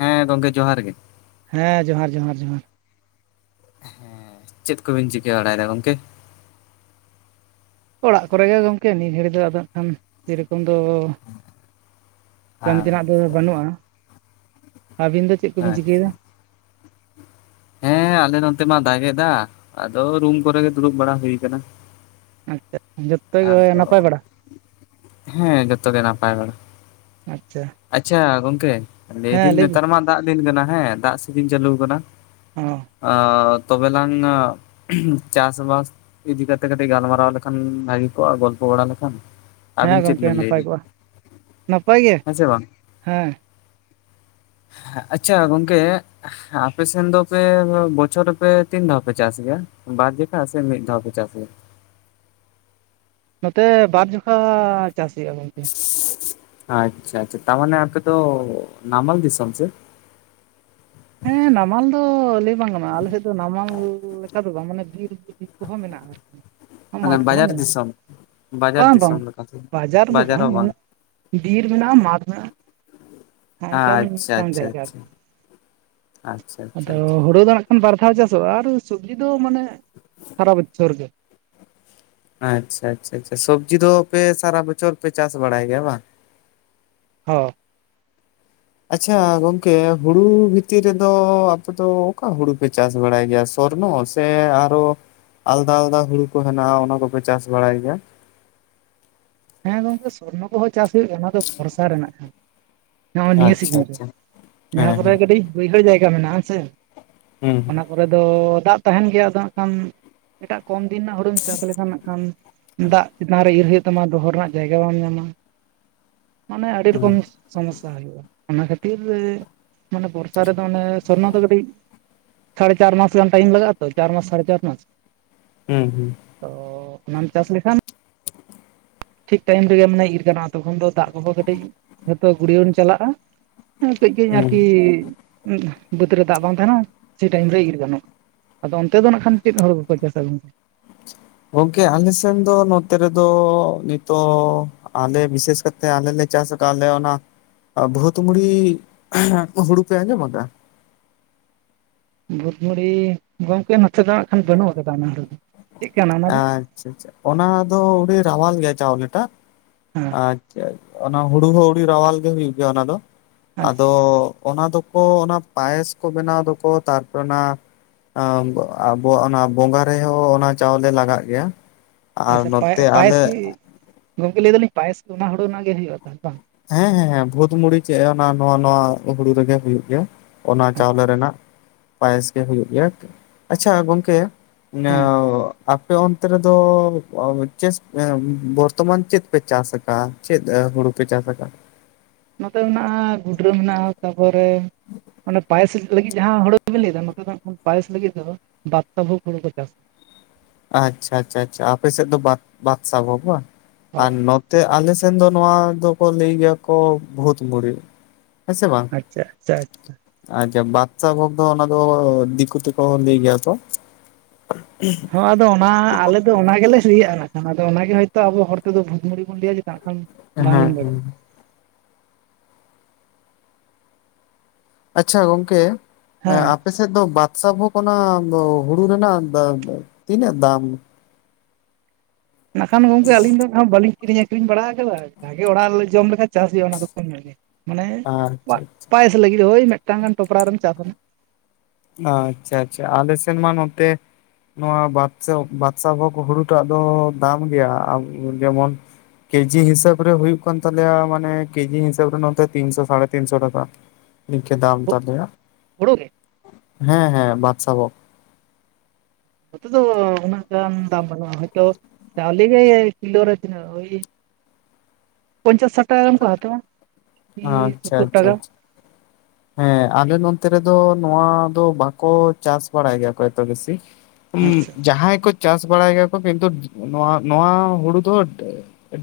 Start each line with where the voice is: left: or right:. left: ᱦᱮᱸ ᱜᱚᱝᱠᱮ ᱡᱚᱦᱟᱨ ᱜᱮ ᱾
right: ᱦᱮᱸ ᱡᱚᱦᱟᱨ ᱡᱚᱦᱟᱨ ᱡᱚᱦᱟᱨ ᱾
left: ᱦᱮᱸ ᱪᱮᱫ ᱠᱚᱵᱤᱱ ᱪᱤᱠᱟᱹ ᱵᱟᱲᱟᱭᱮᱫᱟ ᱜᱚᱝᱠᱮ?
right: ᱚᱲᱟᱜ ᱠᱚᱨᱮ ᱜᱮ ᱜᱚᱝᱠᱮ ᱱᱤᱭᱟᱹ ᱜᱷᱟᱹᱲᱤᱡ ᱫᱚ ᱟᱫᱚ [unintelligible] ᱡᱮᱨᱚᱠᱚᱢ ᱫᱚ, ᱠᱟᱹᱢᱤ ᱛᱮᱸᱱᱟᱜ ᱫᱚ
left: ᱟᱪᱪᱷᱟ
right: ᱵᱟᱹᱱᱩᱜᱼᱟ᱾ ᱟᱹᱵᱤᱱ ᱫᱚ ᱪᱮᱫ ᱠᱚᱵᱤᱱ ᱪᱤᱠᱟᱹᱭᱮᱫᱟ?
left: ᱦᱮᱸᱻ ᱟᱞᱮ ᱱᱚᱸᱛᱮ ᱢᱟ ᱫᱟᱜᱮᱫᱟ ᱟᱫᱚ ᱨᱩᱢ ᱠᱚᱨᱮᱜᱮ ᱫᱩᱲᱩᱵ ᱵᱟᱲᱟ ᱦᱩᱭ ᱠᱟᱱᱟ᱾
right: ᱟᱪᱪᱷᱟ ᱟᱪᱪᱷᱟ [unintelligible]
left: ᱟᱫᱚ ᱦᱮᱸ ᱡᱚᱛᱚᱜᱮ ᱱᱟᱯᱟᱭ ᱵᱟᱲᱟ
right: ᱟᱪᱪᱷᱟ
left: ᱾ ᱟᱪᱪᱷᱟ ᱜᱚᱝᱠᱮ
right: ᱦᱮᱸ
left: ᱞᱟᱹᱭᱫᱟᱹᱧ
right: ᱞᱟᱹᱭ ᱵᱤᱱ
left: ᱱᱮᱸᱛᱟᱨ ᱢᱟ ᱫᱟᱜ ᱫᱤᱱ ᱠᱟᱱᱟ ᱾ᱦᱮᱸ ᱫᱟᱜ ᱥᱤᱡᱤᱸᱱ ᱪᱟᱹᱞᱩ ᱠᱟᱱᱟ᱾
right: ᱚᱸ,
left: ᱚ ᱛᱚᱵᱮᱞᱟᱝ ᱪᱟᱥᱵᱟᱥ ᱤᱫᱤ ᱠᱟᱛᱮ ᱠᱟᱹᱴᱤᱡ ᱜᱟᱞᱢᱟᱨᱟᱣ ᱞᱮᱠᱷᱟᱱ ᱜᱚᱞᱯᱚ ᱵᱟᱲᱟ ᱞᱮᱠᱷᱟᱱ
right: ᱦᱮᱸ
left: ᱟᱵᱤᱸᱱ ᱪᱮᱫ
right: ᱜᱚᱢᱠᱮ
left: ᱵᱤᱱ
right: ᱱᱟᱯᱟᱭ
left: ᱞᱟᱹᱭᱫᱟ
right: ᱠᱚᱜᱼᱟ ᱱᱟᱯᱟᱭ ᱜᱮ
left: ᱦᱮᱸᱥᱮ ᱵᱟᱝ?
right: ᱦᱮᱸ
left: ᱟᱪᱪᱷᱟ ᱜᱚᱝᱠᱮ ᱟᱯᱮ ᱥᱮᱱ ᱫᱚᱯᱮ ᱵᱚᱪᱷᱚᱨ ᱨᱮ ᱯᱮ ᱛᱤᱸᱱ ᱫᱷᱟᱣ ᱯᱮ ᱪᱟᱥ ᱜᱮᱭᱟ? ᱵᱟᱨ ᱡᱮᱠᱷᱟ ᱥᱮ ᱢᱤᱫ ᱫᱷᱟᱣ ᱯᱮ ᱪᱟᱥᱟ ᱜᱮᱭᱟ?
right: ᱱᱚᱸᱛᱮ ᱵᱟᱨ ᱡᱚᱠᱷᱟ ᱪᱟᱥ ᱦᱩᱭᱩᱜ ᱼᱟ ᱜᱚᱝᱠᱮ ᱾
left: ᱟᱪᱪᱷᱟ ᱟᱪᱪᱷᱟ ᱛᱟ ᱢᱟᱱᱮ ᱟᱯᱮ ᱛᱚ ᱱᱟᱢᱟᱞ ᱫᱤᱥᱚᱢ ᱥᱮ?
right: ᱦᱮᱸ ᱱᱟᱢᱟᱞ ᱫᱚ ᱞᱟᱹᱭ ᱵᱟᱝ ᱜᱟᱱᱚᱜᱼᱟ ᱟᱞᱮ ᱥᱮᱫ ᱫᱚ ᱱᱟᱢᱟᱞ ᱞᱮᱠᱟ ᱫᱚ ᱵᱟᱝ ᱢᱟᱱᱮ ᱵᱤᱨ ᱵᱤᱨ ᱠᱚᱦᱚᱸ ᱢᱮᱱᱟᱜᱼᱟ᱾ [inaudible] ᱢᱟᱴᱷ
left: ᱢᱟᱱᱮ
right: ᱠᱚᱦᱚᱸ
left: ᱵᱟᱡᱟᱨ
right: ᱢᱮᱱᱟᱜᱼᱟ
left: ᱫᱤᱥᱚᱢ? ᱵᱟᱡᱟᱨ
right: ᱵᱟᱝ ᱵᱟᱝ
left: ᱫᱤᱥᱚᱢ ᱞᱮᱠᱟ ᱥᱮ
right: ᱵᱟᱡᱟᱨ ᱫᱚ ᱵᱟᱝ ᱢᱟᱱᱮ ᱵᱤᱨ ᱢᱮᱱᱟᱜᱼᱟ ᱢᱟᱴᱷ ᱢᱮᱱᱟᱜᱼᱟ ᱱᱚᱜ-ᱚ
left: ᱟᱪᱪᱷᱟ
right: ᱱᱚᱜᱠᱟᱱ
left: ᱟᱪᱪᱷᱟ
right: ᱡᱟᱭᱜᱟ
left: ᱟᱪᱪᱷᱟ
right: ᱟᱨᱠᱤ᱾
left: ᱟᱪᱪᱷᱟ ᱟᱪᱪᱷᱟ ᱟᱪᱪᱷᱟ
right: ᱟᱫᱚ ᱦᱩᱲᱳ ᱫᱚ ᱱᱟᱜ ᱠᱷᱟᱱ ᱵᱟᱨ ᱫᱷᱟᱣ ᱪᱟᱥᱚᱜᱼᱟ ᱟᱨ ᱥᱚᱵᱽᱡᱤ ᱫᱚ ᱢᱟᱱᱮ ᱥᱟᱨᱟ ᱵᱚᱪᱷᱚᱨ ᱜᱮ᱾
left: ᱟᱪᱪᱷᱟ ᱟᱪᱪᱷᱟ ᱟᱪᱪᱷᱟ ᱟᱪᱪᱷᱟ ᱥᱚᱵᱽᱡᱤ ᱫᱚ ᱯᱮ ᱥᱟᱨᱟ ᱵᱚᱪᱷᱚᱨ ᱯᱮ ᱪᱟᱥ ᱵᱟᱲᱟᱭ ᱜᱮᱭᱟ ᱵᱟᱝ᱾
right: ᱚᱻ
left: ᱟᱪᱪᱷᱟ ᱜᱚᱝᱠᱮ ᱦᱩᱲᱩ ᱵᱷᱤᱛᱤᱨ ᱨᱮᱫᱚ ᱟᱯᱮ ᱫᱚ ᱚᱠᱟ ᱦᱩᱲᱩ ᱯᱮ ᱪᱟᱥ ᱵᱟᱲᱟᱭ ᱜᱮᱭᱟ ᱥᱚᱨᱱᱚ? ᱥᱮ ᱟᱨᱚ ᱟᱞᱫᱟ ᱟᱞᱫᱟ ᱦᱩᱲᱩ ᱠᱚ ᱦᱮᱸᱱᱟᱜᱼᱟ ᱚᱱᱟ ᱠᱚᱯᱮ ᱪᱟᱥ ᱵᱟᱲᱟᱭ ᱜᱮᱭᱟ᱾
right: ᱦᱮᱸ ᱜᱚᱝᱠᱮ ᱥᱚᱨᱱᱚ ᱠᱚ ᱦᱚᱸ ᱪᱟᱥ ᱦᱩᱭᱩᱜᱼᱟ ᱚᱱᱟ ᱫᱚ ᱵᱚᱨᱥᱟ ᱨᱮᱱᱟᱜᱼᱼ ᱱᱚᱜᱼᱚᱭ ᱱᱤᱭᱟᱹ
left: ᱟᱪᱪᱷᱟ
right: ᱥᱤᱡᱤᱱ ᱨᱮ
left: ᱟᱪᱪᱷᱟ
right: ᱡᱟᱦᱟᱸ
left: ᱦᱮᱸ
right: ᱠᱚᱨᱮ
left: ᱦᱮᱸ
right: ᱠᱟᱹᱴᱤᱡ ᱵᱟᱹᱭᱦᱟᱹᱲ ᱡᱟᱭᱜᱟ ᱢᱮᱱᱟᱜᱼᱟ ᱦᱮᱸ ᱥᱮ᱾
left: ᱦᱩᱸ
right: ᱛᱟᱯᱚᱨᱮ ᱫᱚ ᱫᱟᱜ ᱛᱟᱦᱮᱸᱱ ᱜᱮᱭᱟ ᱟᱫᱚ ᱦᱟᱸᱜ ᱠᱷᱟᱱ ᱮᱴᱟᱜ ᱠᱚᱢ ᱫᱤᱱ ᱨᱮᱱᱟᱜ ᱦᱩᱲᱩᱢ ᱪᱟᱥ ᱞᱮᱠᱷᱟᱱ ᱱᱟᱜ ᱠᱷᱟᱱ ᱫᱟᱜ ᱪᱮᱛᱟᱱ ᱨᱮ ᱤᱨ ᱦᱩᱭᱩᱜ ᱛᱟᱢᱟ ᱫᱚᱦᱚ ᱨᱮᱱᱟᱜ ᱡᱟᱭᱜᱟ ᱵᱟᱢ ᱧᱟᱢᱟ ᱢᱟᱱᱮ ᱟᱹᱰᱤ
left: ᱦᱩᱸ
right: ᱨᱚᱠᱚᱢ᱾ ᱥᱚᱢᱚᱥᱥᱟ ᱦᱩᱭᱩᱜᱼᱟ ᱚᱱᱟ ᱠᱷᱟᱹᱛᱤᱨ ᱢᱟᱱᱮ ᱵᱚᱨᱥᱟ ᱨᱮᱫᱚ ᱚᱱᱮ ᱥᱚᱨᱱᱚ ᱫᱚ ᱠᱟᱹᱴᱤᱡ ᱥᱟᱲᱮ ᱪᱟᱨ ᱢᱟᱥᱟᱱ ᱜᱟᱱ ᱴᱟᱭᱤᱢ ᱞᱟᱜᱟ ᱛᱚ ᱪᱟᱨ ᱢᱟᱥ ᱥᱟᱲᱮ ᱪᱟᱨ ᱢᱟᱥ᱾
left: ᱦᱩᱸ ᱦᱩᱸ
right: ᱛᱚ ᱚᱱᱟᱢ ᱪᱟᱥ ᱞᱮᱠᱷᱟᱱ ᱴᱷᱤᱠ ᱴᱟᱭᱤᱢ ᱨᱮᱜᱮ ᱢᱟᱱᱮ ᱤᱨ ᱜᱟᱱᱚᱜ-ᱟ ᱛᱚᱠᱷᱚᱱ ᱫᱚ ᱫᱟᱜ ᱠᱚ ᱦᱚᱸ ᱠᱟᱹᱴᱤᱡ ᱡᱷᱚᱛᱚ ᱜᱩᱲᱭᱟᱹᱚᱱ ᱪᱟᱞᱟᱜᱼᱟ᱾ [unintelligible] ᱠᱟᱹᱡ ᱠᱟᱹᱡ
left: ᱦᱩᱸ
right: ᱟᱨᱠᱤ ᱵᱟᱹᱫᱽ ᱨᱮ ᱫᱟᱜ ᱵᱟᱝ ᱛᱟᱸᱦᱮᱱᱟ ᱥᱮ ᱴᱟᱹᱭᱤᱢ ᱨᱮ ᱤᱨ ᱜᱟᱱᱚᱜ᱾ ᱟᱫᱚ ᱚᱱᱛᱮ ᱫᱚ ᱱᱟᱜ ᱠᱷᱟᱱ ᱪᱮᱫ ᱦᱩᱲᱩ ᱠᱚᱯᱮ ᱪᱟᱥᱟ ᱜᱚᱝᱠᱮ?
left: ᱜᱚᱝᱠᱮ ᱟᱞᱮ ᱥᱮᱱ ᱫᱚ ᱱᱚᱛᱮ ᱨᱮᱫᱚ ᱱᱤᱛᱚᱜ ᱟᱞᱮ ᱵᱤᱥᱮᱥᱠᱟᱨ ᱛᱮ ᱟᱞᱮ ᱞᱮ ᱪᱟᱥ ᱠᱟᱜ-ᱟ ᱟᱞᱮ ᱚᱱᱟ᱾ ᱟᱨ ᱵᱚᱦᱚᱛ ᱢᱩᱲᱤ ᱦᱩᱲᱩ ᱯᱮ ᱟᱸᱡᱚᱢ ᱟᱠᱟᱫᱟ?
right: ᱵᱩᱫᱢᱩᱲᱤ ᱜᱚᱝᱠᱮ ᱱᱚᱸᱛᱮ ᱫᱚ ᱦᱟᱸᱜ ᱠᱷᱟᱱ ᱵᱟᱹᱱᱩᱜ ᱟᱠᱟᱫᱟ ᱚᱱᱟ ᱦᱚᱲ ᱫᱚ᱾ ᱪᱮᱫ ᱠᱟᱱᱟ ᱚᱱᱟ
left: ᱟᱪᱪᱷᱟ
right: ᱫᱚ
left: ᱟᱪᱪᱷᱟ ᱟᱪᱪᱷᱟ ᱚᱱᱟ ᱫᱚ ᱟᱹᱰᱤ ᱨᱟᱣᱟᱞ ᱜᱮᱭᱟ ᱪᱟᱣᱞᱮ ᱴᱟᱜ᱾
right: ᱦᱮᱸ
left: ᱟᱪᱪᱷᱟ ᱟᱪᱪᱷᱟ ᱚᱱᱟ ᱦᱩᱲᱩ ᱦᱩ ᱟᱹᱰᱤ ᱨᱟᱣᱟᱞ ᱜᱮ ᱦᱩᱭᱩᱜ ᱜᱮᱭᱟ ᱚᱱᱟ ᱫᱚ
right: ᱟᱪᱪᱷᱟ
left: ᱟᱫᱚ ᱚᱱᱟ ᱫᱚᱠᱚ ᱚᱱᱟ ᱯᱟᱭᱮᱥ ᱠᱚ ᱵᱮᱱᱟᱣ ᱫᱚᱠᱚ ᱛᱟᱨᱯᱚᱨᱮ ᱚᱱᱟ ᱮᱸ ᱟᱵᱚᱣᱟᱜ ᱚᱱᱟ ᱵᱚᱸᱜᱟ ᱨᱮ ᱦᱚᱸ ᱚᱱᱟ ᱪᱟᱣᱞᱮ ᱞᱟᱜᱟᱜ ᱜᱮᱭᱟ᱾ ᱟᱨ ᱱᱚᱸᱛᱮ ᱟᱞᱮ
right: ᱜᱚᱢᱠᱮ ᱞᱟᱹᱭ ᱮᱫᱟᱞᱤᱸᱧ ᱯᱟᱭᱮᱥ ᱚᱱᱟ ᱦᱩᱲᱩ ᱨᱮᱱᱟᱜ ᱜᱮ ᱦᱩᱭᱩᱜᱼᱟ ᱛᱚ ᱵᱟᱝ?
left: ᱦᱮᱸ ᱦᱮᱸ ᱵᱷᱩᱛ ᱢᱩᱲᱤ ᱪᱮᱫ ᱮ ᱚᱱᱟ ᱱᱚᱣᱟ ᱱᱚᱣᱟ ᱦᱩᱲᱩ ᱨᱮᱜᱮ ᱦᱩᱭᱩᱜ ᱜᱮᱭᱟ᱾ ᱚᱱᱟ ᱪᱟᱣᱞᱮ ᱨᱮᱱᱟᱜ ᱯᱟᱭᱮᱥ ᱜᱮ ᱦᱩᱭᱩᱜ ᱜᱮᱭᱟ ᱟᱪᱪᱷᱟ ᱜᱚᱝᱠᱮᱼᱼ [unintelligible]
right: ᱦᱮᱸ
left: ᱟᱯᱮ ᱚᱱᱛᱮ ᱨᱮ ᱫᱚ ᱪᱮᱥ ᱵᱚᱨᱛᱚᱢᱟᱱ ᱪᱮᱫ ᱯᱮ ᱪᱟᱥ ᱟᱠᱟᱜᱼᱟ ᱪᱮᱫ ᱦᱩᱲᱩ ᱯᱮ ᱪᱟᱥ ᱟᱠᱟᱜᱼᱟ?
right: ᱱᱚᱛᱮ ᱢᱮᱱᱟᱜᱼᱟ ᱜᱩᱰᱨᱟᱹ ᱢᱮᱱᱟᱜᱼᱟ ᱛᱟᱯᱚᱨᱮᱼᱼ ᱚᱱᱮ ᱯᱟᱭᱮᱥ ᱞᱟᱹᱜᱤᱫ ᱡᱟᱦᱟᱸ ᱦᱩᱲᱩ ᱵᱤᱱ ᱞᱟᱹᱭ ᱮᱫᱟ ᱱᱚᱛᱮ ᱫᱚ ᱯᱟᱭᱮᱥ ᱞᱟᱹᱜᱤᱫ ᱫᱚ ᱵᱟᱫᱽᱥᱟ ᱵᱷᱳᱜᱽ ᱦᱩᱲᱩ ᱠᱚ ᱪᱟᱥᱟ
left: ᱟᱪᱪᱷᱟ ᱟᱪᱪᱷᱟ ᱟᱪᱪᱷᱟ ᱟᱯᱮ ᱥᱮᱫ ᱫᱚ ᱵᱟ ᱵᱟᱫᱥᱟ ᱵᱚᱜ
right: ᱦᱳᱭ
left: [unintelligible] ᱛᱮ ᱟᱞᱮ ᱥᱮᱱ ᱫᱚ ᱱᱚᱣᱟ ᱫᱚᱠᱚ ᱞᱟᱹᱭ ᱜᱮᱭᱟ ᱠᱚ ᱵᱷᱩᱛ ᱢᱩᱲᱤ ᱦᱮᱸ ᱥᱮ ᱵᱟᱝ?
right: ᱟᱪᱪᱷᱟ ᱟᱪᱪᱷᱟ ᱟᱪᱪᱷᱟ
left: ᱟᱪᱪᱷᱟ ᱵᱟᱫᱥᱟ ᱵᱷᱳᱜ ᱫᱚ ᱚᱱᱟ ᱫᱚ ᱫᱤᱠᱩ ᱛᱮᱠᱚ ᱞᱟᱹᱭ ᱜᱮᱭᱟ ᱛᱚᱼᱼ
right: ᱦᱚᱸ ᱟᱫᱚ ᱚᱱᱟ ᱟᱞᱮ ᱫᱚ ᱚᱱᱟ ᱜᱮᱞᱮ ᱥᱚᱦᱤᱭᱟᱜ-ᱟ᱾ ᱟᱫᱚ ᱚᱱᱟᱜᱮ ᱦᱳᱭᱛᱚ ᱟᱵᱚ ᱦᱚᱲᱮᱫᱚ ᱵᱷᱩᱛ ᱢᱩᱲᱤ ᱵᱚᱱ ᱞᱟᱹᱭ ᱢᱮᱛᱟᱜ ᱠᱟᱱ᱾
left: ᱚᱱᱟᱜᱮ᱾ ᱟᱪᱪᱷᱟ ᱜᱚᱝᱠᱮ, ᱮᱸᱻ
right: ᱦᱮᱸ
left: ᱟᱯᱮᱥ ᱥᱮᱫ ᱫᱚ ᱵᱟᱫᱥᱟ ᱵᱷᱚᱜᱽ ᱠᱟᱱᱟ ᱦᱩᱲᱩ ᱨᱮᱱᱟᱜ ᱛᱤᱱᱟᱹᱜ ᱫᱟᱢ?
right: ᱱᱟᱜᱠᱷᱟᱱ ᱜᱚᱝᱠᱮ ᱟᱹᱞᱤᱧ ᱫᱚ ᱦᱟᱸᱜ ᱵᱟᱹᱞᱤᱧ ᱠᱤᱨᱤᱧ ᱟᱹᱠᱷᱨᱤᱧ ᱵᱟᱲᱟ ᱟᱠᱟᱫᱟ, ᱡᱟᱜᱮ ᱚᱲᱟᱜ ᱨᱮᱞᱮ ᱡᱚᱢ ᱞᱮᱠᱟ ᱪᱟᱥ ᱦᱩᱭᱩᱜ-ᱟ ᱚᱱᱟ ᱫᱚ ᱠᱚᱢᱧᱚᱜ ᱜᱮ᱾ ᱢᱟᱱᱮ
left: ᱟᱪᱪᱷᱟ
right: ᱯᱟ
left: ᱟᱪᱪᱷᱟ᱾
right: ᱯᱟᱭᱮᱥ ᱞᱟᱹᱜᱤᱫ ᱦᱳᱭ ᱢᱤᱫᱴᱟᱝ ᱜᱟᱱ ᱴᱚᱯᱨᱟ ᱨᱮᱢ ᱪᱟᱥᱟᱱᱟ᱾
left: ᱟᱪᱪᱷᱟ ᱟᱪᱪᱷᱟ, ᱟᱞᱮ ᱥᱮᱱ ᱢᱟ ᱱᱚᱛᱮ ᱱᱚᱣᱟ ᱵᱟᱫᱥᱟ, ᱵᱟᱫᱥᱟ ᱵᱷᱚᱜᱽ ᱦᱩᱲᱩᱴᱟᱜ ᱫᱚ ᱫᱟᱢ ᱜᱮᱭᱟ᱾ ᱡᱮᱢᱚᱱ ᱠᱮᱡᱤ ᱦᱤᱥᱟᱹᱵᱽ ᱨᱮ ᱦᱩᱭᱩᱜ ᱠᱟᱱ ᱛᱟᱞᱮᱭᱟ ᱢᱟᱱᱮ ᱠᱮᱡᱤ ᱦᱤᱥᱟᱹᱵ ᱨᱮ ᱱᱚᱛᱮ ᱛᱤᱱ ᱥᱚ ᱥᱟᱲᱮ ᱛᱤᱱ ᱥᱚ ᱴᱟᱠᱟ᱾ ᱱᱤᱝᱠᱟᱹ ᱫᱟᱢ ᱛᱟᱞᱮᱭᱟ᱾
right: ᱦᱩᱲᱩ ᱜᱮ?
left: ᱦᱮᱸ ᱦᱮᱸ, ᱵᱟᱫᱥᱟ ᱵᱷᱚᱜᱽ᱾
right: ᱱᱚᱛᱮ ᱫᱚ ᱩᱱᱟ. ᱜ ᱜᱟᱱ ᱫᱟᱢ ᱵᱟᱹᱱᱩᱜ-ᱟ, ᱦᱳᱭᱛᱚ ᱪᱟᱣᱞᱮ ᱜᱮ ᱠᱤᱞᱳ ᱨᱮ ᱛᱤᱱᱟ. ᱜ? ᱳᱭ ᱯᱚᱧᱪᱟᱥ ᱥᱟᱴ ᱴᱟᱠᱟ ᱜᱟᱱ ᱠᱚ ᱦᱟᱛᱟᱣᱟ, ᱩᱸᱻ
left: ᱟᱪᱪᱷᱟ
right: ᱥᱳᱛᱛᱳᱚᱨ ᱴᱟᱠᱟ᱾
left: ᱟᱪᱪᱷᱟ ᱟᱪᱪᱷᱟ ᱦᱮᱸ ᱟᱞᱮ ᱱᱚᱱᱛᱮ ᱨᱮᱫᱚ ᱱᱚᱣᱟ ᱫᱚ ᱵᱟᱠᱚ ᱪᱟᱥ ᱵᱟᱲᱟᱭ ᱜᱮᱭᱟ ᱠᱚ ᱮᱛᱚ ᱵᱮᱥᱤ᱾ ᱩᱸᱜ,
right: ᱟᱪᱪᱷᱟ
left: ᱡᱟᱦᱟᱸᱭ ᱠᱚ ᱪᱟᱥ ᱵᱟᱲᱟᱭ ᱜᱮᱭᱟᱠᱚ ᱠᱤᱱᱛᱩ ᱱᱚᱣᱟ, ᱱᱚᱣᱟ ᱦᱩᱲᱩ ᱫᱚ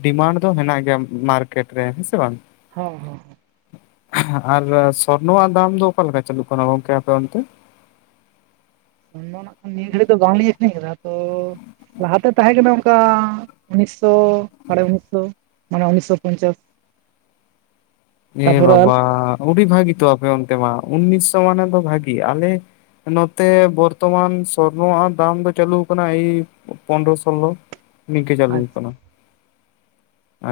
left: ᱰᱤᱢᱟᱱᱰ ᱫᱚ ᱢᱮᱱᱟᱜ ᱜᱮᱭᱟ ᱢᱟᱨᱠᱮᱴ ᱨᱮ ᱦᱮᱸᱥᱮ ᱵᱟᱝ?
right: ᱦᱮᱸ ᱦᱮᱸ ᱦᱮᱸ᱾
left: ᱟᱨ ᱥᱚᱨᱱᱚᱣᱟᱜ ᱫᱟᱢ ᱫᱚ ᱚᱠᱟᱞᱮᱠᱟ ᱪᱟᱹᱞᱩᱜ ᱠᱟᱱᱟ ᱜᱚᱝᱠᱮ ᱟᱯᱮ ᱚᱱᱛᱮ?
right: ᱩᱱ ᱫᱚ ᱱᱟᱜ ᱠᱷᱟᱱ ᱱᱤᱭᱟᱹ ᱜᱷᱟᱹᱲᱤ ᱫᱚ ᱵᱟᱝᱞᱤᱧ ᱟᱹᱠᱷᱨᱤᱧ ᱠᱟᱫᱟ, ᱛᱚ ᱞᱟᱦᱟᱛᱮ ᱛᱟᱦᱮᱸ ᱠᱟᱱᱟ ᱚᱱᱠᱟ ᱩᱱᱤᱥᱥᱚ ᱥᱟᱲᱮ ᱩᱱᱤᱥ ᱥᱚ᱾ ᱢᱟᱱᱮ ᱩᱱᱤᱥᱥᱚ ᱯᱚᱧᱪᱟᱥ᱾
left: ᱮ
right: ᱛᱟᱯᱚᱨᱮ
left: ᱵᱟᱵᱟ ᱚᱰᱤ ᱵᱷᱟᱹᱜᱤ ᱛᱚ ᱟᱯᱮ ᱚᱱᱛᱮ ᱢᱟ᱾ ᱩᱱᱤᱥᱥᱚ ᱢᱟᱱᱮ ᱫᱚ ᱵᱷᱟᱜᱤ ᱟᱞᱮ ᱱᱚᱛᱮ ᱵᱚᱨᱛᱚᱢᱟᱱ ᱥᱚᱨᱱᱚᱣᱟᱜ ᱫᱟᱢ ᱫᱚ ᱪᱟᱹᱟᱞᱩᱣᱟᱠᱟᱱᱟ ᱮ ᱯᱚᱱᱨᱚ ᱥᱳᱞᱞᱳ ᱱᱤᱝᱠᱳ ᱪᱟᱹᱞᱩ ᱠᱟᱱᱟ᱾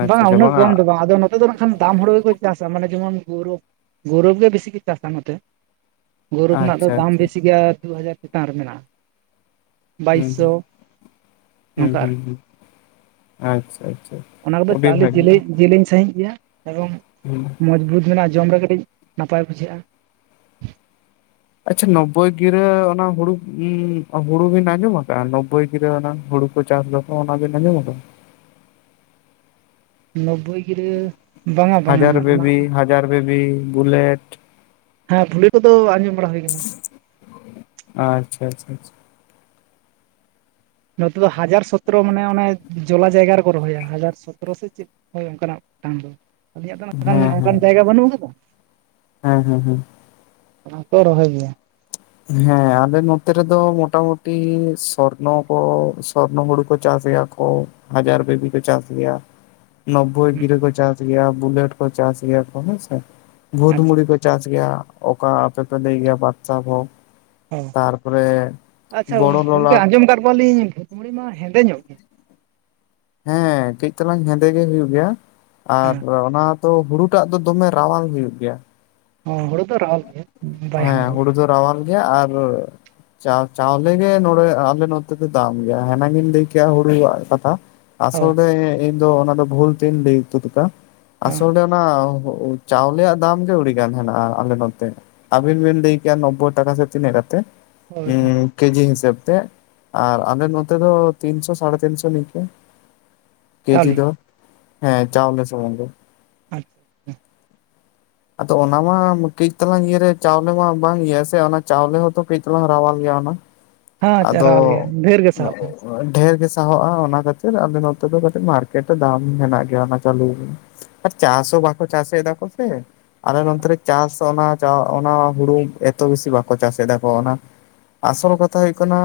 right: ᱵᱟᱝ ᱩᱱᱟᱹᱜ ᱠᱚᱢ ᱫᱚ ᱵᱟᱝ, ᱟᱫᱚ ᱱᱚᱛᱮ ᱫᱚ ᱱᱟᱜ ᱠᱷᱟᱱ ᱫᱟᱢ ᱦᱳᱲᱳ ᱜᱮᱠᱚ ᱪᱟᱥᱟ, ᱢᱟᱱᱮ ᱡᱮᱢᱚᱱ ᱜᱳᱣᱨᱚᱵᱽ, ᱜᱳᱣᱨᱚᱵᱽ ᱜᱮ ᱵᱤᱥᱤ ᱠᱚ ᱪᱟᱥᱟ ᱱᱚᱛᱮ᱾ ᱜᱳᱣᱨᱚᱵᱽ ᱨᱮᱱᱟᱜ ᱫᱚ
left: ᱟᱪᱪᱷᱟ
right: ᱫᱟᱢ
left: ᱟᱪᱪᱷᱟ
right: ᱵᱮᱥᱤ ᱜᱮᱭᱟ ᱫᱩ ᱦᱟᱡᱟᱨ ᱪᱮᱛᱟᱱ ᱨᱮ ᱢᱮᱱᱟᱜ-ᱟ᱾ ᱵᱟᱭᱤᱥᱥᱚ
left: ᱦᱩᱸ ᱦᱩᱸ
right: ᱱᱚᱝᱠᱟ ᱟᱨ
left: ᱦᱩᱸ ᱦᱩᱸ ᱟᱪᱪᱷᱟ ᱟᱪᱪᱷᱟ᱾
right: ᱚᱱᱟ ᱠᱚᱫᱚ
left: ᱟᱹᱰᱤ
right: ᱪᱟᱣᱞᱮ
left: ᱵᱷᱟᱹᱜᱤ
right: ᱡᱮᱞᱮ ᱡᱮᱞᱮᱧ ᱥᱟᱸᱦᱤᱡ ᱜᱮᱭᱟ, ᱮᱵᱚᱝ
left: ᱦᱩᱸ᱾
right: ᱱᱤᱛ ᱢᱚᱡᱮᱱᱟ ᱡᱮ ᱢᱟᱱᱮ ᱠᱟᱹᱴᱤᱡ ᱱᱟᱯᱟᱭ ᱵᱩᱡᱷᱟᱹᱜ-ᱟ᱾
left: ᱟᱪᱪᱷᱟ ᱱᱚᱳᱵᱵᱳᱭ ᱜᱤᱨᱟᱹ ᱚᱱᱟ ᱦᱩᱲᱩ, ᱩᱸᱻ ᱦᱩᱲᱩ ᱵᱤᱱ ᱟᱸᱡᱚᱢ ᱠᱟᱜ-ᱟ ᱱᱚᱳᱵᱵᱳᱭ ᱜᱤᱨᱟᱹ ᱚᱱᱟ ᱦᱩᱲᱩ? ᱪᱟᱥ ᱫᱚᱠᱚ ᱚᱱᱟ‌ ᱵᱮᱱ ᱟᱸᱡᱚᱢ ᱠᱟᱫᱟ?
right: ᱱᱚᱵᱵᱳᱭ ᱜᱤᱨᱟᱹ, ᱵᱟᱝᱟ ᱵᱟᱝᱟ ᱚᱱᱟ
left: ᱡᱟᱨᱵᱮᱵᱤ, ᱵᱩᱞᱮᱴ
right: ᱦᱮᱸ ᱛᱷᱩᱞᱤ ᱠᱚᱫᱚ ᱟᱸᱡᱚᱢ ᱵᱟᱲᱟ ᱦᱩᱭ ᱠᱟᱱᱟ᱾
left: ᱟᱪᱪᱷᱟ ᱟᱪᱪᱷᱟ ᱪᱷᱟ᱾
right: ᱱᱚᱛᱮ ᱫᱚ ᱦᱟᱡᱟᱨ ᱥᱚᱛᱨᱚ ᱢᱟᱱᱮ ᱚᱱᱮ ᱡᱚᱞᱟ ᱡᱟᱭᱜᱟ ᱨᱮᱠᱚ ᱨᱚᱦᱚᱭᱟ᱾ ᱦᱟᱡᱟᱨ ᱥᱚᱛᱨᱚ ᱥᱮ ᱪᱮᱫ? ᱦᱳᱭ ᱚᱱᱠᱟᱱᱟᱜ ᱠᱟᱱᱜᱮᱭᱟ, ᱟᱹᱞᱤᱧᱟᱜ ᱫᱚ ᱱᱟᱜ ᱠᱷᱟᱱ
left: ᱦᱮᱸ
right: ᱚᱝᱠᱟᱱ
left: ᱦᱮᱸ
right: ᱡᱟᱭᱜᱟ ᱵᱟᱹᱱᱩᱜ ᱠᱟᱫᱟ ᱛᱚ᱾
left: ᱦᱮᱸ ᱦᱮᱸ ᱦᱮᱸ᱾
right: ᱚᱱᱟ ᱠᱚ ᱨᱚᱦᱚᱭ ᱜᱮᱭᱟ᱾
left: ᱦᱮᱸ ᱟᱞᱮ ᱱᱚᱛᱮ ᱨᱮᱫᱚ ᱢᱚᱴᱟ ᱢᱩᱴᱤ ᱥᱚᱨᱱᱚ ᱠᱚ ᱥᱚᱨᱱᱚ ᱦᱩᱲᱩ ᱠᱚ ᱪᱟᱥ ᱜᱮᱭᱟ ᱠᱚ ᱦᱟᱡᱟᱨ ᱵᱮᱵᱤ ᱠᱚ ᱪᱟᱥ ᱜᱮᱭᱟ᱾ ᱱᱚᱵᱵᱳᱭ ᱜᱤᱨᱟᱹ
right: ᱦᱩᱸ
left: ᱠᱚ ᱪᱟᱥ ᱜᱮᱭᱟ ᱵᱩᱞᱮᱴ ᱠᱚ ᱪᱟᱥ ᱜᱮᱭᱟ ᱠᱚ ᱦᱮᱸ ᱥᱮ ᱵᱷᱩᱫᱽ
right: ᱟᱪᱪᱷᱟ
left: ᱢᱩᱲᱤ ᱠᱚᱼᱼ ᱪᱟᱥ ᱜᱮᱭᱟ ᱚᱠᱟ ᱟᱯᱮ ᱯᱮ ᱞᱟᱹᱭ ᱜᱮᱭᱟ ᱵᱟᱫᱽᱥᱟ ᱵᱚ᱾
right: ᱚᱻᱟᱪᱪᱷᱟ
left: ᱵᱚᱲᱚ
right: ᱜᱚᱝᱠᱮ
left: ᱞᱚᱞᱟᱴ
right: ᱟᱸᱡᱚᱢ ᱟᱠᱟᱫ ᱠᱚᱣᱟ ᱞᱤᱧ ᱵᱷᱩᱛ ᱢᱩᱲᱤ ᱢᱟ ᱦᱮᱸᱫᱮ ᱧᱚᱜ ᱜᱮ?
left: ᱦᱮᱸ ᱠᱟᱹᱡ ᱛᱟᱞᱟᱝ ᱦᱮᱸᱫᱮ ᱜᱮ ᱦᱩᱭᱩᱜ ᱜᱮᱭᱟ ᱟᱨ
right: ᱦᱮᱸ
left: ᱚᱱᱟᱼᱼ ᱛᱚ ᱦᱩᱲᱩ ᱴᱟᱜ ᱫᱚᱢᱮ ᱨᱟᱣᱟᱞ ᱦᱩᱭᱩᱜ ᱜᱮᱭᱟ᱾
right: ᱚᱸ ᱦᱩᱲᱩᱼᱼ
left: ᱦᱮᱸ ᱦᱩᱲᱩ ᱫᱚ ᱨᱟᱣᱟᱞ ᱜᱮᱭᱟ ᱟᱨᱼᱼ ᱪᱟ ᱪᱟᱣᱞᱮ ᱜᱮ ᱱᱚᱸᱰᱮ ᱟᱞᱮ ᱱᱚᱛᱮ ᱫᱚ ᱫᱟᱢ ᱜᱮᱭᱟ ᱦᱮᱱᱟᱝᱤᱧ ᱞᱟᱹᱭ ᱠᱮᱜ-ᱟ ᱦᱩᱲᱩ ᱣᱟᱜ ᱠᱟᱛᱷᱟ᱾
right: ᱚ
left: ᱟᱥᱚᱞ ᱨᱮ ᱤᱧ ᱫᱚ ᱚᱱᱟ ᱫᱚ ᱵᱷᱩᱞ ᱛᱤᱧ ᱞᱟᱹᱭ ᱛᱩᱫ ᱠᱟᱜ-ᱟ ᱟᱥᱚᱞ ᱨᱮᱼᱼ ᱚᱱᱟ ᱦᱳᱜ-ᱳ ᱪᱟᱣᱞᱮ ᱭᱟᱜ ᱫᱟᱢ ᱜᱮ ᱟᱹᱰᱤ ᱜᱟᱱ ᱦᱮᱱᱟᱜ-ᱟ᱾ ᱟᱞᱮ ᱱᱚᱛᱮ ᱟᱵᱤᱱ ᱵᱤᱱ ᱞᱟᱹᱭ ᱠᱮᱭᱟ ᱱᱚᱵᱵᱳᱭ ᱴᱟᱠᱟ ᱥᱮ ᱛᱤᱱᱟᱹᱜ ᱠᱟᱛᱮᱜ
right: ᱦᱳᱭ
left: ᱩᱸᱻᱼᱼ
right: ᱦᱳᱭ
left: ᱠᱮᱡᱤ ᱦᱤᱥᱟᱹᱵᱽ ᱛᱮ ᱟᱨ ᱟᱞᱮ ᱱᱚᱛᱮ ᱫᱚ ᱛᱤᱱᱥᱚ ᱥᱟᱲᱮ ᱛᱤᱱ ᱥᱚ ᱱᱤᱝᱠᱟᱹ᱾ ᱠᱮᱡᱤ
right: ᱪᱟᱣᱞᱮ
left: ᱫᱚ ᱦᱮᱸ ᱪᱟᱣᱞᱮ ᱥᱩᱢᱩᱝ ᱫᱚ
right: ᱟᱸᱪᱼᱼ
left: ᱟᱫᱚ ᱚᱱᱟ ᱢᱟᱼᱼ ᱠᱟᱹᱡ ᱛᱮᱞᱟᱝ ᱤᱭᱟᱹ ᱨᱮ ᱪᱟᱣᱞᱮ ᱢᱟ ᱵᱟᱝ ᱤᱭᱟᱹᱜ-ᱟ ᱥᱮ ᱚᱱᱟ ᱪᱟᱣᱞᱮ ᱦᱚᱸ ᱛᱚ ᱠᱟᱹᱡ ᱛᱮᱞᱟᱝ ᱨᱟᱣᱟᱞ ᱜᱮᱭᱟ ᱚᱱᱟ᱾
right: ᱟᱪᱪᱷᱟ
left: ᱟᱫᱚ
right: ᱨᱟᱣᱟᱞ ᱜᱮᱭᱟ ᱰᱷᱮᱨ ᱜᱮ ᱥᱟᱦᱚᱵᱼᱟ
left: [inaudible] ᱰᱷᱮᱨ ᱜᱮ ᱥᱟᱦᱚᱵᱼᱟ ᱚᱱᱟ ᱠᱷᱟᱹᱛᱤᱨ ᱟᱞᱮ ᱱᱚᱛᱮ ᱫᱚ ᱠᱟᱹᱴᱤᱡ ᱢᱟᱨᱠᱮᱴ ᱨᱮ ᱫᱟᱢ ᱢᱮᱱᱟᱜ ᱜᱮᱭᱟ ᱚᱱᱟ ᱪᱟᱣᱞᱮ ᱨᱮᱱᱟᱜ᱾ ᱟᱨ ᱪᱟᱥ ᱦᱚᱸ ᱵᱟᱠᱚ ᱪᱟᱥ ᱮᱫ ᱨᱮᱸᱦᱚ ᱥᱮ᱾ ᱟᱞᱮ ᱱᱚᱛᱮ ᱨᱮ ᱪᱟᱥ ᱚᱱᱟ ᱪᱟ ᱚᱱᱟ ᱦᱩᱲᱩ ᱮᱛᱚ ᱵᱮᱥᱤ ᱵᱟᱠᱚ ᱪᱟᱥ ᱮᱫᱟ ᱠᱚ ᱚᱱᱟ᱾ ᱟᱥᱚᱞ ᱠᱟᱛᱼᱼ ᱠᱟᱛᱷᱟ ᱦᱩᱭᱩᱜ ᱠᱟᱱᱟ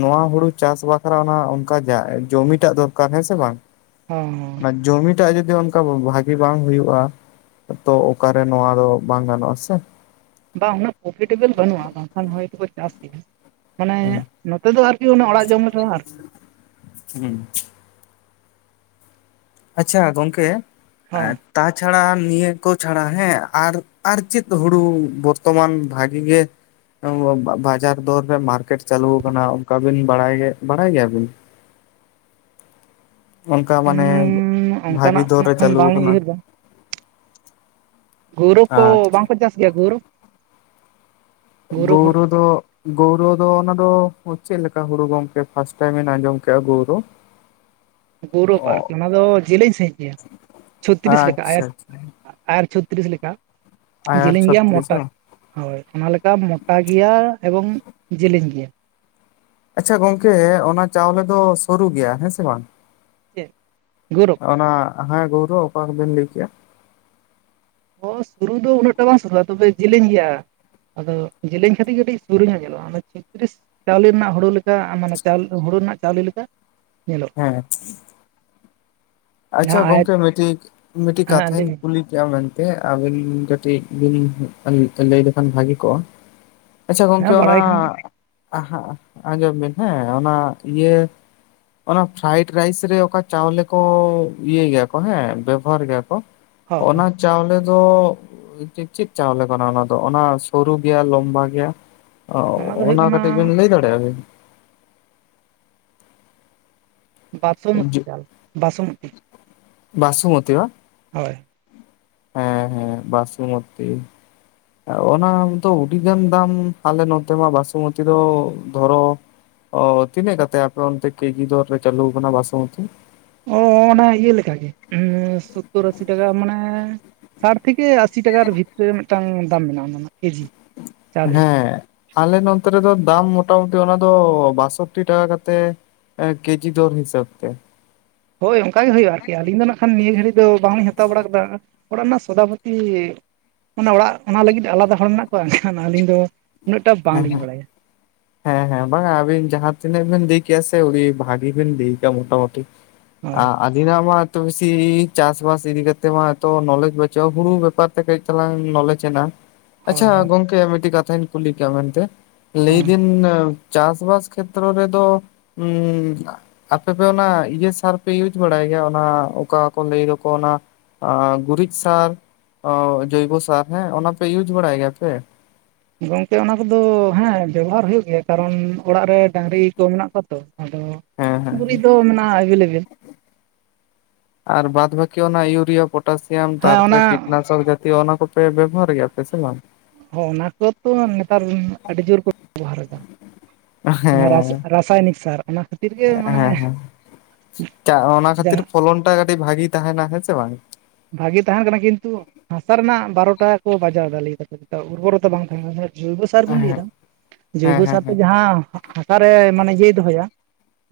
left: ᱱᱚᱣᱟ ᱦᱩᱲᱩ ᱪᱟᱥ ᱵᱟᱠᱷᱨᱟ ᱚᱱᱟ ᱚᱱᱠᱟ ᱡᱟᱜ ᱡᱚᱢᱤᱴᱟᱜ ᱫᱚᱨᱠᱟᱨ ᱦᱮᱸ ᱥᱮ ᱵᱟᱝ?
right: ᱦᱚᱸ ᱦᱚᱸ᱾
left: ᱚᱱᱟ ᱡᱚᱢᱤᱴᱟᱜ ᱡᱩᱫᱤ ᱚᱱᱠᱟ ᱵᱷᱟᱜᱤ ᱵᱟᱝ ᱦᱩᱭᱩᱜ-ᱟ᱾ ᱛᱚ ᱚᱠᱟᱨᱮ ᱱᱚᱣᱟ ᱫᱚ ᱵᱟᱝ ᱜᱟᱱᱚᱜ-ᱟ ᱥᱮ᱾
right: ᱵᱟ ᱩᱱᱟᱹᱜ ᱠᱚᱢᱯᱨᱤᱴᱮᱵᱮᱞ ᱵᱟᱹᱱᱩᱜ-ᱟ ᱵᱟᱝᱠᱷᱟᱱ ᱦᱚᱭᱛᱚ ᱠᱚ ᱪᱟᱥ ᱠᱮ ᱜᱮᱭᱟ᱾ ᱢᱟᱱᱮ
left: ᱦᱩᱸ
right: ᱱᱚᱛᱮ ᱫᱚ ᱟᱨᱠᱤ ᱚᱱᱮ ᱚᱲᱟᱜ ᱡᱚᱢ ᱞᱮᱠᱟ‌ ᱟᱨᱼᱼ
left: ᱦᱩᱸ᱾ ᱟᱪᱪᱷᱟ ᱜᱚᱝᱠᱮ
right: ᱦᱚᱸ
left: ᱟᱫᱼᱼ ᱛᱟ ᱪᱷᱟᱲᱟ ᱱᱤᱭᱟᱹ ᱠᱚ ᱪᱷᱟᱲᱟ ᱦᱮᱸ ᱟᱨ ᱪᱮᱫ ᱦᱩᱲᱩ ᱵᱚᱨᱛᱚᱢᱟᱱ ᱵᱷᱟᱜᱤ ᱜᱮᱼᱹ ᱚᱶᱚ ᱵᱟᱡᱟᱨ ᱫᱚᱨ ᱨᱮ ᱢᱟᱨᱠᱮᱴ ᱪᱟᱞᱩ ᱠᱟᱱᱟ ᱚᱱᱠᱟ ᱵᱤᱱ ᱵᱟᱲᱟᱭ ᱜᱮ ᱵᱟᱲᱟᱭ ᱜᱮᱭᱟ ᱵᱤᱱ? ᱚᱱᱠᱟ ᱢᱟᱱᱮ
right: ᱩᱸᱻ
left: ᱵᱷᱟᱜᱤ
right: ᱚᱱᱠᱟᱱᱟᱜ
left: ᱫᱚᱨ
right: ᱱᱟᱜ
left: ᱨᱮ
right: ᱠᱷᱟᱱ
left: ᱪᱟᱞᱩ
right: ᱵᱟᱝᱞᱤᱧ
left: ᱠᱟᱱᱟ᱾
right: ᱩᱭᱦᱟᱹᱨ ᱜᱳᱣᱨᱳᱯ ᱠᱚ
left: ᱟᱨ
right: ᱵᱟᱝ ᱠᱚ ᱪᱟᱥ ᱜᱮᱭᱟ ᱜᱳᱣᱨᱳᱯ‌?
left: ᱜᱳᱣᱨᱳ ᱫᱚᱼᱼ ᱜᱳᱣᱨᱳ ᱫᱚ ᱚᱱᱟ ᱫᱚ ᱜᱚᱝᱠᱮ ᱪᱮᱫ ᱞᱮᱠᱟ ᱦᱩᱲᱩ ᱜᱚᱝᱠᱮ ᱯᱷᱟᱥᱴ ᱴᱟᱭᱤᱢ ᱞᱤᱧ ᱟᱸᱡᱚᱢ ᱠᱮᱜ-ᱟ ᱜᱳᱣᱨᱳ?
right: ᱜᱳᱣᱨᱳᱯ ᱟᱨᱠᱤ ᱚᱱᱟ ᱫᱚ ᱡᱮᱞᱮᱧ ᱥᱟᱺᱦᱤᱡ ᱜᱮᱭᱟ ᱪᱷᱚᱛᱨᱤᱥ ᱞᱮᱠᱟ ᱟᱭᱟᱨ
left: ᱟᱪᱪᱷᱟ ᱟᱪᱪᱷᱟ
right: ᱟᱼᱼ ᱟᱭᱟᱨ ᱪᱷᱚᱛᱨᱤᱥ ᱞᱮᱠᱟ
left: ᱟᱭᱟᱨ
right: ᱡᱮᱞᱮᱧ ᱜᱮᱭᱟ
left: ᱪᱷᱚᱛᱨᱤᱥ
right: ᱢᱚᱴᱟᱼᱼ
left: ᱵᱟᱝ
right: ᱦᱳᱭ ᱚᱱᱟ ᱞᱮᱠᱟ ᱢᱚᱴᱟ ᱜᱮᱭᱟ ᱮᱵᱚᱝ ᱡᱮᱞᱮᱧ ᱜᱮᱭᱟ᱾
left: ᱟᱪᱪᱷᱟ ᱜᱚᱝᱠᱮ ᱚᱱᱟ ᱪᱟᱣᱞᱮ ᱫᱚ ᱥᱚᱨᱩ ᱜᱮᱭᱟ ᱦᱮᱸ ᱥᱮ ᱵᱟᱝ?
right: ᱪᱮᱫ ᱜᱳᱣᱨᱳᱯ?
left: ᱚᱱᱟ ᱦᱮᱸ ᱜᱳᱣᱨᱩ ᱚᱠᱟ ᱠᱚᱵᱤᱱ ᱞᱟᱹᱭ ᱠᱮᱜ-ᱟ᱾
right: ᱚ ᱥᱩᱨᱩ ᱫᱚ ᱩᱱᱟᱹᱜᱴᱟ ᱵᱟᱝ ᱥᱩᱨᱩᱼᱟ ᱛᱚᱵᱮ ᱡᱮᱞᱮᱧ ᱜᱮᱭᱟ᱾ ᱟᱫᱚ ᱡᱮᱞᱮᱧ ᱠᱷᱟᱛᱤᱨ ᱠᱟᱹᱴᱤᱡ ᱥᱩᱨᱩ ᱧᱚᱜ ᱧᱮᱞᱚᱜᱼᱟ, [inaudible] ᱛᱨᱤᱥ ᱪᱟᱣᱞᱮ ᱨᱮᱱᱟᱜ ᱦᱩᱲᱩ ᱞᱮᱠᱟ ᱢᱟᱱᱮ ᱪᱟᱣᱞᱮ ᱦᱩᱲᱩ ᱨᱮᱱᱟᱜ ᱪᱟᱣᱞᱮ ᱞᱮᱠᱟ ᱧᱮᱞᱚᱜᱼᱟ᱾
left: ᱦᱮᱸ, ᱟᱪᱪᱷᱟ
right: ᱡᱟᱦᱟᱸ ᱟᱭᱟᱛ
left: ᱜᱚᱝᱠᱮ ᱢᱤᱫᱽᱴᱤᱡ ᱢᱤᱫᱽᱴᱤᱡ
right: ᱦᱮᱸ ᱞᱟᱹᱭ
left: ᱠᱟᱛᱷᱟᱧ
right: ᱵᱤᱱ
left: ᱠᱩᱞᱤ ᱯᱮᱭᱟ ᱢᱮᱱᱛᱮ, ᱛᱮ ᱟᱹᱵᱤᱱ ᱠᱟᱹᱴᱤᱡ ᱵᱤᱱ ᱞᱟᱹᱭ ᱞᱮᱠᱷᱟᱱ ᱵᱷᱟᱜᱮ ᱠᱚᱜᱼᱟ᱾ ᱟᱪᱪᱷᱟ ᱜᱚᱝᱠᱮ
right: ᱦᱮᱸ
left: ᱚᱱᱟ
right: ᱵᱟᱲᱟᱭ ᱠᱷᱟᱱ
left: ᱟᱸᱡᱚᱢ ᱵᱤᱱ ᱦᱮᱸ ᱚᱱᱟ ᱤᱭᱟᱹ ᱚᱱᱟ ᱯᱷᱨᱟᱭᱤᱰ ᱨᱟᱭᱤᱥ ᱨᱮ ᱚᱠᱟ ᱪᱟᱣᱞᱮ ᱠᱚ? ᱤᱭᱟᱹ ᱜᱮᱭᱟ ᱠᱚ ᱦᱮᱸ ᱵᱮᱵᱚᱦᱟᱨ ᱜᱮᱭᱟ ᱠᱚ
right: ᱦᱚᱸ
left: ᱚᱱᱟ
right: ᱦᱚᱸ
left: ᱪᱟᱣᱞᱮ ᱫᱚ ᱪᱮ ᱪᱮᱫᱽ ᱪᱟᱣᱞᱮ ᱠᱟᱱᱟ ᱚᱱᱟ ᱫᱚ ᱚᱱᱟ ᱥᱚᱨᱩ ᱜᱮᱭᱟ ᱞᱚᱢᱵᱟ ᱜᱮᱭᱟ ᱾ ᱚ
right: ᱫᱚ ᱦᱩᱭᱩᱜ
left: ᱚᱱᱟ
right: ᱠᱟᱱᱟ
left: ᱠᱟᱹᱴᱤᱡ ᱵᱤᱱ ᱞᱟᱹᱭ ᱫᱟᱲᱮᱭᱟᱜᱼᱟ ᱵᱤᱱ?
right: ᱵᱟᱥᱚᱢᱚᱛᱤ ᱪᱟᱞ ᱵᱟᱥᱚᱢᱚᱛᱤ,
left: ᱵᱟᱥᱩᱢᱚᱛᱤ ᱵᱟᱝ?
right: ᱦᱳᱭ,
left: ᱦᱩᱸ ᱦᱩᱸ ᱵᱟᱥᱩᱢᱚᱛᱤ ᱚᱱᱟ ᱫᱚ ᱩᱰᱤᱜᱟᱱ ᱫᱟᱢ ᱟᱞᱮ ᱱᱚᱛᱮ ᱢᱟ ᱵᱟᱥᱚᱢᱚᱛᱤ ᱫᱚ ᱫᱷᱚᱨᱚ ᱚ ᱛᱤᱱᱟᱹᱜ ᱠᱟᱛᱮ ᱟᱯᱮ ᱚᱱᱛᱮ ᱠᱮᱡᱤ ᱫᱚᱨ ᱨᱮ ᱪᱟᱞᱩ ᱠᱟᱱᱟ ᱵᱟᱥᱢᱚᱛᱤ?
right: ᱚ ᱚᱱᱟ ᱤᱭᱟᱹ ᱞᱮᱠᱟᱜᱮ ᱥᱳᱚᱛᱛᱳᱚᱨ ᱟᱥᱤ ᱴᱟᱠᱟ ᱢᱟᱱᱮ ᱥᱟᱴ ᱛᱷᱮᱠᱮ ᱟᱥ ᱟᱥᱤ ᱴᱟᱠᱟ ᱵᱷᱤᱛᱨᱤ ᱨᱮ ᱢᱤᱫᱽᱴᱟᱝ ᱫᱟᱢ ᱢᱮᱱᱟᱜᱼᱟ ᱚᱱᱟ ᱨᱮᱱᱟᱜ ᱠᱮᱡᱤ ᱾
left: ᱦᱩᱸ ᱟᱞᱮ ᱱᱚᱛᱮ ᱨᱮᱫᱚ ᱫᱟᱢ ᱢᱚᱴᱟᱢᱩᱴᱤ ᱚᱱᱟ ᱫᱚ ᱵᱟᱥᱳᱚᱴᱴᱤ ᱴᱟᱠᱟ ᱠᱟᱛᱮᱜ ᱾ ᱠᱮᱡᱤ ᱫᱚᱨ ᱦᱤᱥᱟᱹᱵ ᱛᱮ ᱾
right: ᱦᱳᱭ ᱚᱱᱠᱟ ᱜᱮ ᱦᱩᱭᱩᱜᱼᱟ ᱟᱨᱠᱤ ᱟᱹᱞᱤᱧ ᱫᱚ ᱱᱟᱜ ᱠᱷᱟᱱ ᱱᱤᱭᱟᱹ ᱜᱷᱟᱹᱲᱤ ᱫᱚ ᱵᱟᱝᱞᱤᱧ ᱦᱟᱛᱟᱣ ᱵᱟᱲᱟ ᱠᱟᱫᱟ ᱾ ᱚᱲᱟᱜ ᱨᱮᱱᱟᱜ ᱥᱚᱫᱟᱯᱚᱛᱤ ᱚᱱᱟ ᱚᱲᱟᱜ ᱚᱱᱟ ᱞᱟᱹᱜᱤᱫ ᱟᱞᱟᱫᱟ ᱦᱚᱲ ᱢᱮᱱᱟᱜ ᱠᱚᱣᱟ ᱟᱹᱞᱤᱧ ᱫᱚ, ᱩᱱᱟᱹᱜᱴᱟ
left: ᱦᱮᱸ
right: ᱵᱟᱝᱞᱤᱧ
left: ᱦᱮᱸ
right: ᱵᱟᱲᱟᱭᱟ ᱾
left: ᱦᱮᱸ ᱦᱮᱸ ᱵᱟᱝᱟ ᱟᱵᱤᱱ ᱡᱟᱦᱟᱸ ᱛᱤᱱᱟᱹᱜ ᱵᱤᱱ ᱞᱟᱹᱭ ᱠᱮᱭᱟ ᱥᱮ ᱩᱰᱤ ᱵᱷᱟᱜᱤ ᱵᱤᱱ ᱞᱟᱹᱭ ᱠᱟᱜᱼᱟ ᱢᱚᱴᱟᱟᱢᱩᱴᱤ ᱾ [inaudible]
right: ᱦᱳᱭ
left: ᱢᱟ ᱛᱚ ᱵᱮᱥᱤ ᱪᱟᱥ ᱵᱟᱥ ᱤᱫᱤ ᱠᱟᱛᱮᱫ ᱢᱟ ᱛᱚ ᱱᱚᱞᱮᱡᱽ ᱵᱟᱹᱪᱩᱜᱼᱟ ᱦᱩᱲᱩ ᱵᱮᱯᱟᱨ ᱛᱮ ᱠᱟᱹᱡ ᱪᱟᱞᱟᱝ ᱱᱚᱞᱮᱡ ᱦᱮᱱᱟᱜᱼᱟ ᱾
right: ᱦᱳᱭ
left: ᱟᱪᱪᱷᱟ
right: ᱦᱳᱭ
left: ᱜᱚᱝᱠᱮ ᱢᱤᱫᱽᱴᱤᱡ ᱠᱟᱛᱷᱟᱧ ᱠᱩᱞᱤ ᱠᱮᱭᱟ ᱢᱮᱱᱛᱮ
right: ᱦᱮᱸ
left: ᱞᱟᱹᱭᱫᱤᱧ ᱪᱟᱥᱵᱟᱥ ᱠᱷᱮᱛᱨᱚ ᱨᱮᱫᱚ ᱩ ᱟᱯᱮᱯᱮ ᱚᱱᱟ ᱤᱭᱟᱹ ᱥᱟᱨᱯᱮ ᱤᱭᱩᱡᱽ ᱵᱟᱲᱟᱭ ᱜᱮᱭᱟ ᱚᱱᱟ ᱚᱠᱟ ᱠᱚ ᱞᱟᱹᱭ ᱫᱚᱠᱚ ᱚᱱᱟ [inaudible] ᱜᱩᱨᱤᱡ ᱥᱟᱨ ᱡᱚᱭᱵᱚ ᱥᱟᱨ ᱦᱮᱸ ᱚᱱᱟ ᱯᱮ ᱤᱭᱩᱡᱽ ᱵᱟᱲᱟᱭ ᱜᱮᱭᱟᱯᱮ?
right: ᱜᱚᱝᱠᱮ ᱚᱱᱟ ᱠᱚᱫᱚ ᱦᱮᱸ ᱵᱮᱵᱚᱦᱟᱨ ᱦᱩᱭᱩᱜ ᱜᱮᱭᱟ ᱠᱟᱨᱚᱱ ᱚᱲᱟᱜ ᱨᱮ ᱰᱟᱹᱟᱝᱨᱤ ᱠᱚ ᱢᱮᱱᱟᱜ ᱠᱚᱣᱟ ᱛᱚ ᱾ ᱟᱫᱚ
left: ᱦᱮᱸ
right: ᱜᱩᱨᱤᱡ
left: ᱦᱮᱸ
right: ᱫᱚ ᱢᱮᱱᱟᱜᱼᱟ ᱮᱵᱮᱞᱮᱵᱮᱞ ᱾
left: ᱟᱨ ᱵᱟᱫᱽ ᱵᱟᱠᱤ ᱚᱱᱟ ᱤᱭᱩᱨᱤᱭᱟ ᱯᱚᱴᱟᱥᱤᱭᱟᱢ
right: ᱦᱮᱸ ᱚᱱᱟ
left: ᱛᱟᱨᱯᱚᱨ ᱠᱤᱴᱱᱟᱥᱚᱠ ᱡᱟ ᱛᱤ ᱚᱱᱟ ᱠᱚᱯᱮ ᱵᱮᱵᱚᱦᱟᱨ ᱜᱮᱭᱟᱯᱮ ᱥᱮ ᱵᱟᱝ?
right: ᱦᱚ ᱚᱱᱟ ᱠᱚᱛᱚ ᱱᱮᱛᱟᱨ ᱟᱹᱰᱤ ᱡᱳᱨ ᱠᱚ ᱵᱮᱵᱚᱦᱟᱨ ᱮᱫᱟ ᱾ ᱡᱟᱦᱟᱸ ᱨᱟᱥᱟ
left: ᱦᱮᱸ
right: ᱨᱟᱥᱟᱭᱱᱤᱠ ᱥᱟᱨ ᱚᱱᱟ ᱠᱷᱟᱹᱛᱤᱨ ᱜᱮ ᱢᱟᱱᱮ,
left: ᱦᱮᱸ [inaudible] ᱚᱱᱟ ᱠᱷᱟᱹᱛᱤᱨ
right: ᱡᱟᱦᱟᱸ
left: ᱯᱷᱚᱞᱚᱱ ᱴᱟ ᱠᱟᱹᱴᱤᱡ ᱵᱷᱟᱜᱤ ᱛᱟᱦᱮᱱᱟ ᱦᱮᱸ ᱥᱮ ᱵᱟᱝ?
right: ᱵᱷᱟᱜᱤ ᱛᱟᱦᱮᱱ ᱠᱟᱱᱟ ᱠᱤᱱᱛᱩ ᱦᱟᱥᱟ ᱨᱮᱱᱟᱜ ᱵᱟᱨᱚᱴᱟ ᱠᱚ ᱵᱟᱡᱟᱣ ᱮᱫᱟ ᱞᱟᱹᱭ ᱫᱟᱠᱚ ᱛᱚ ᱩᱨᱵᱚᱨᱚᱛᱟ ᱵᱟᱝ ᱛᱟᱦᱮᱸ ᱠᱟᱱᱟ ᱥᱮ ᱾ ᱡᱚᱭᱵᱚ ᱥᱟᱨ ᱵᱮᱤᱱ
left: ᱦᱮᱸ
right: ᱞᱟᱹᱭᱫᱟ?
left: ᱦᱮᱸ
right: ᱡᱳᱭᱵᱚ
left: ᱦᱮᱸ
right: ᱥᱟᱨ ᱛᱮ
left: ᱦᱮᱸ
right: ᱡᱟᱦᱟᱸ ᱦᱟᱥᱟᱨᱮ ᱢᱟᱱᱮ ᱤᱭᱟᱹᱭ ᱫᱚᱦᱚᱭᱟ,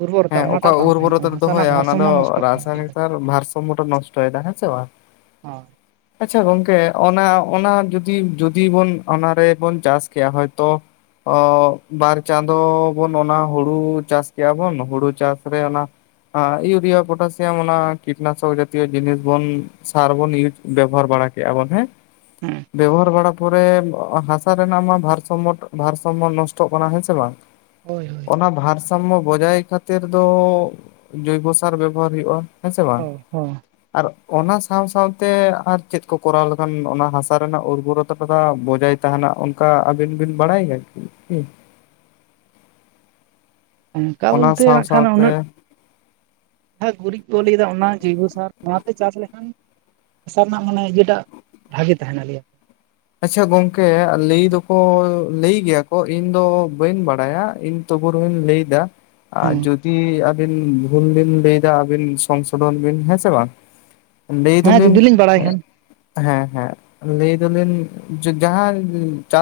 right: ᱩᱨᱵᱚᱨᱚᱛᱟ
left: ᱦᱮᱸ ᱚᱠᱟ
right: ᱚᱱᱟᱴᱟᱜ ᱵᱟᱝ ᱛᱟᱦᱮᱱ ᱠᱟᱱᱟ
left: ᱩᱨᱵᱚᱨᱚᱛᱮ
right: ᱦᱟᱥᱟ ᱨᱮᱱᱟᱜ
left: ᱫᱚᱦᱚᱭᱟ ᱚᱱᱟ ᱫᱚ
right: ᱵᱷᱟᱨᱥᱟᱢᱢᱚ ᱱᱚᱥᱴᱚᱜ ᱠᱟᱱᱟ
left: ᱨᱟᱥᱟᱭᱚᱱᱤᱠ ᱥᱟᱨ ᱵᱷᱟᱨ ᱥᱟᱢᱢᱚᱭ ᱱᱚᱥᱴᱚᱭᱮᱫᱟ ᱦᱮᱸ ᱥᱮ ᱵᱟᱝ?
right: ᱦᱚ,
left: ᱟᱪᱪᱷᱟ ᱜᱚᱝᱠᱮ ᱚᱱᱟ ᱚᱱᱟ ᱡᱩᱫᱤ ᱡᱩᱫᱤ ᱵᱚᱱ ᱚᱱᱟᱨᱮᱵᱚᱱ ᱪᱟᱥ ᱠᱮᱭᱟ ᱦᱚᱭᱛᱚ, ᱚ ᱵᱟᱨ ᱪᱟᱸᱫᱚ ᱵᱚᱱ ᱚᱱᱟ ᱦᱩᱲᱩ ᱪᱟᱥ ᱠᱮᱭᱟ ᱵᱚᱱ, ᱦᱩᱲᱩ ᱪᱟᱥ ᱨᱮ ᱚᱱᱟ ᱦᱟ ᱤᱭᱩᱨᱤᱭᱟ, ᱯᱚᱴᱟᱥᱤᱭᱟᱢ, ᱚᱱᱟ ᱠᱤᱴᱱᱟᱥᱚᱠ ᱡᱟᱛᱤᱭᱚ ᱡᱤᱱᱤᱥ ᱵᱚᱱ ᱥᱟᱨ ᱵᱚᱱ ᱤᱭᱩᱡᱽ ᱵᱮᱵᱚᱦᱟᱨ ᱵᱟᱲᱟ ᱠᱮᱭᱟᱼᱼ ᱠᱮᱭᱵᱚᱱ ᱦᱮᱸ,
right: ᱦᱮᱸ
left: ᱵᱮᱵᱚᱦᱟᱨ ᱵᱟᱲᱟᱼᱼ ᱛᱟᱨᱯᱚᱨᱮ ᱦᱟᱥᱟ ᱨᱮᱱᱟᱜ ᱢᱟ ᱵᱷᱟᱨ ᱥᱚᱢᱚᱛ, ᱵᱷᱟᱨ ᱥᱚᱢᱢᱚᱫᱽ ᱱᱚᱥᱴᱚᱜ ᱠᱟᱱᱟ ᱦᱮᱸ ᱥᱮ ᱵᱟᱝ ᱾
right: ᱦᱳᱭ ᱾
left: ᱚᱱᱟ ᱵᱷᱟᱨ ᱥᱟᱢᱢᱚ ᱵᱚᱡᱟᱭ ᱠᱷᱟᱹᱛᱤᱨ ᱫᱚ ᱡᱚᱭᱵᱚ ᱥᱟᱨ ᱵᱮᱵᱚᱦᱟᱨ ᱦᱩᱭᱩᱜᱼᱟ ᱾ ᱦᱮᱸᱥᱮ ᱵᱟᱝ
right: ᱦᱚᱸ ᱦᱚᱸ
left: ᱾ ᱟᱨ ᱚᱱᱟ ᱥᱟᱸᱶ ᱥᱟᱸᱶᱛᱮ ᱟᱨ ᱪᱮᱫ ᱠᱚ ᱠᱚᱨᱟᱣ ᱞᱮᱠᱷᱟᱱ ᱚᱱᱟ ᱦᱟᱥᱟ ᱨᱮᱱᱟᱜ ᱩᱨᱵᱚᱨᱚᱛᱟ ᱵᱚᱡᱟᱭᱼᱼ ᱛᱟᱸᱦᱟᱱᱟ, ᱚᱱᱠᱟ ᱟᱵᱤᱱ ᱵᱤᱱ ᱵᱟᱲᱟᱭ ᱜᱮᱭᱟ ᱠᱤ?
right: ᱚᱱᱠᱟ
left: ᱚᱱᱟ
right: ᱵᱚᱞᱛᱮ
left: ᱥᱟᱶ
right: ᱢᱮᱠᱷᱟᱱ
left: ᱥᱟᱶᱛᱮ
right: ᱩᱱᱟᱹᱜ, ᱟᱸᱜ ᱜᱩᱨᱤᱡ ᱠᱚ ᱞᱟᱹᱭᱮᱫᱟ ᱚᱱᱟ ᱡᱳᱭᱵᱚ ᱥᱟᱨ ᱾ ᱪᱟᱥ ᱞᱮᱠᱷᱟᱱ, ᱦᱟᱥᱟ ᱨᱮᱱᱟᱜ ᱢᱟᱱᱮ ᱤᱭᱟᱹᱴᱟᱜ ᱵᱷᱟᱜᱮ ᱛᱟᱦᱮᱱᱟ ᱞᱮᱭᱟ ᱾
left: ᱟᱪᱪᱷᱟ ᱜᱚᱝᱠᱮ ᱞᱟᱹᱭ ᱫᱚᱠᱚ ᱞᱟᱹᱭ ᱜᱮᱭᱟ ᱠᱚ ᱤᱧ ᱫᱚ ᱵᱟᱹᱧ ᱵᱟᱲᱟᱭᱟ ᱤᱧᱼᱼ ᱚ ᱵᱩᱨᱩᱧ ᱞᱟᱹᱭ ᱫᱟ ᱼᱼ ᱟ
right: ᱦᱚᱸ
left: ᱡᱩᱫᱤ ᱟᱹᱵᱤᱱ ᱵᱷᱩᱨᱩᱢ [unintelligible] ᱵᱤᱱ ᱞᱟᱹᱭᱫᱟ ᱟᱹᱵᱤᱱ ᱥᱚᱝᱥᱳᱫᱷᱚᱱ ᱵᱤᱱ ᱦᱮᱸ ᱥᱮ ᱵᱟᱝ ᱾ ᱞᱟᱹᱭᱫᱟ
right: ᱦᱮᱸ
left: ᱵᱤᱱᱼᱼ
right: ᱡᱩᱫᱤ ᱞᱤᱧ ᱵᱟᱲᱟᱭ ᱠᱷᱟᱱ
left: ᱦᱮᱸ ᱦᱮᱸ, ᱞᱟᱹᱭᱫᱟᱵᱤᱱ ᱡᱟᱦᱟᱸ ᱪᱟᱥᱼᱼ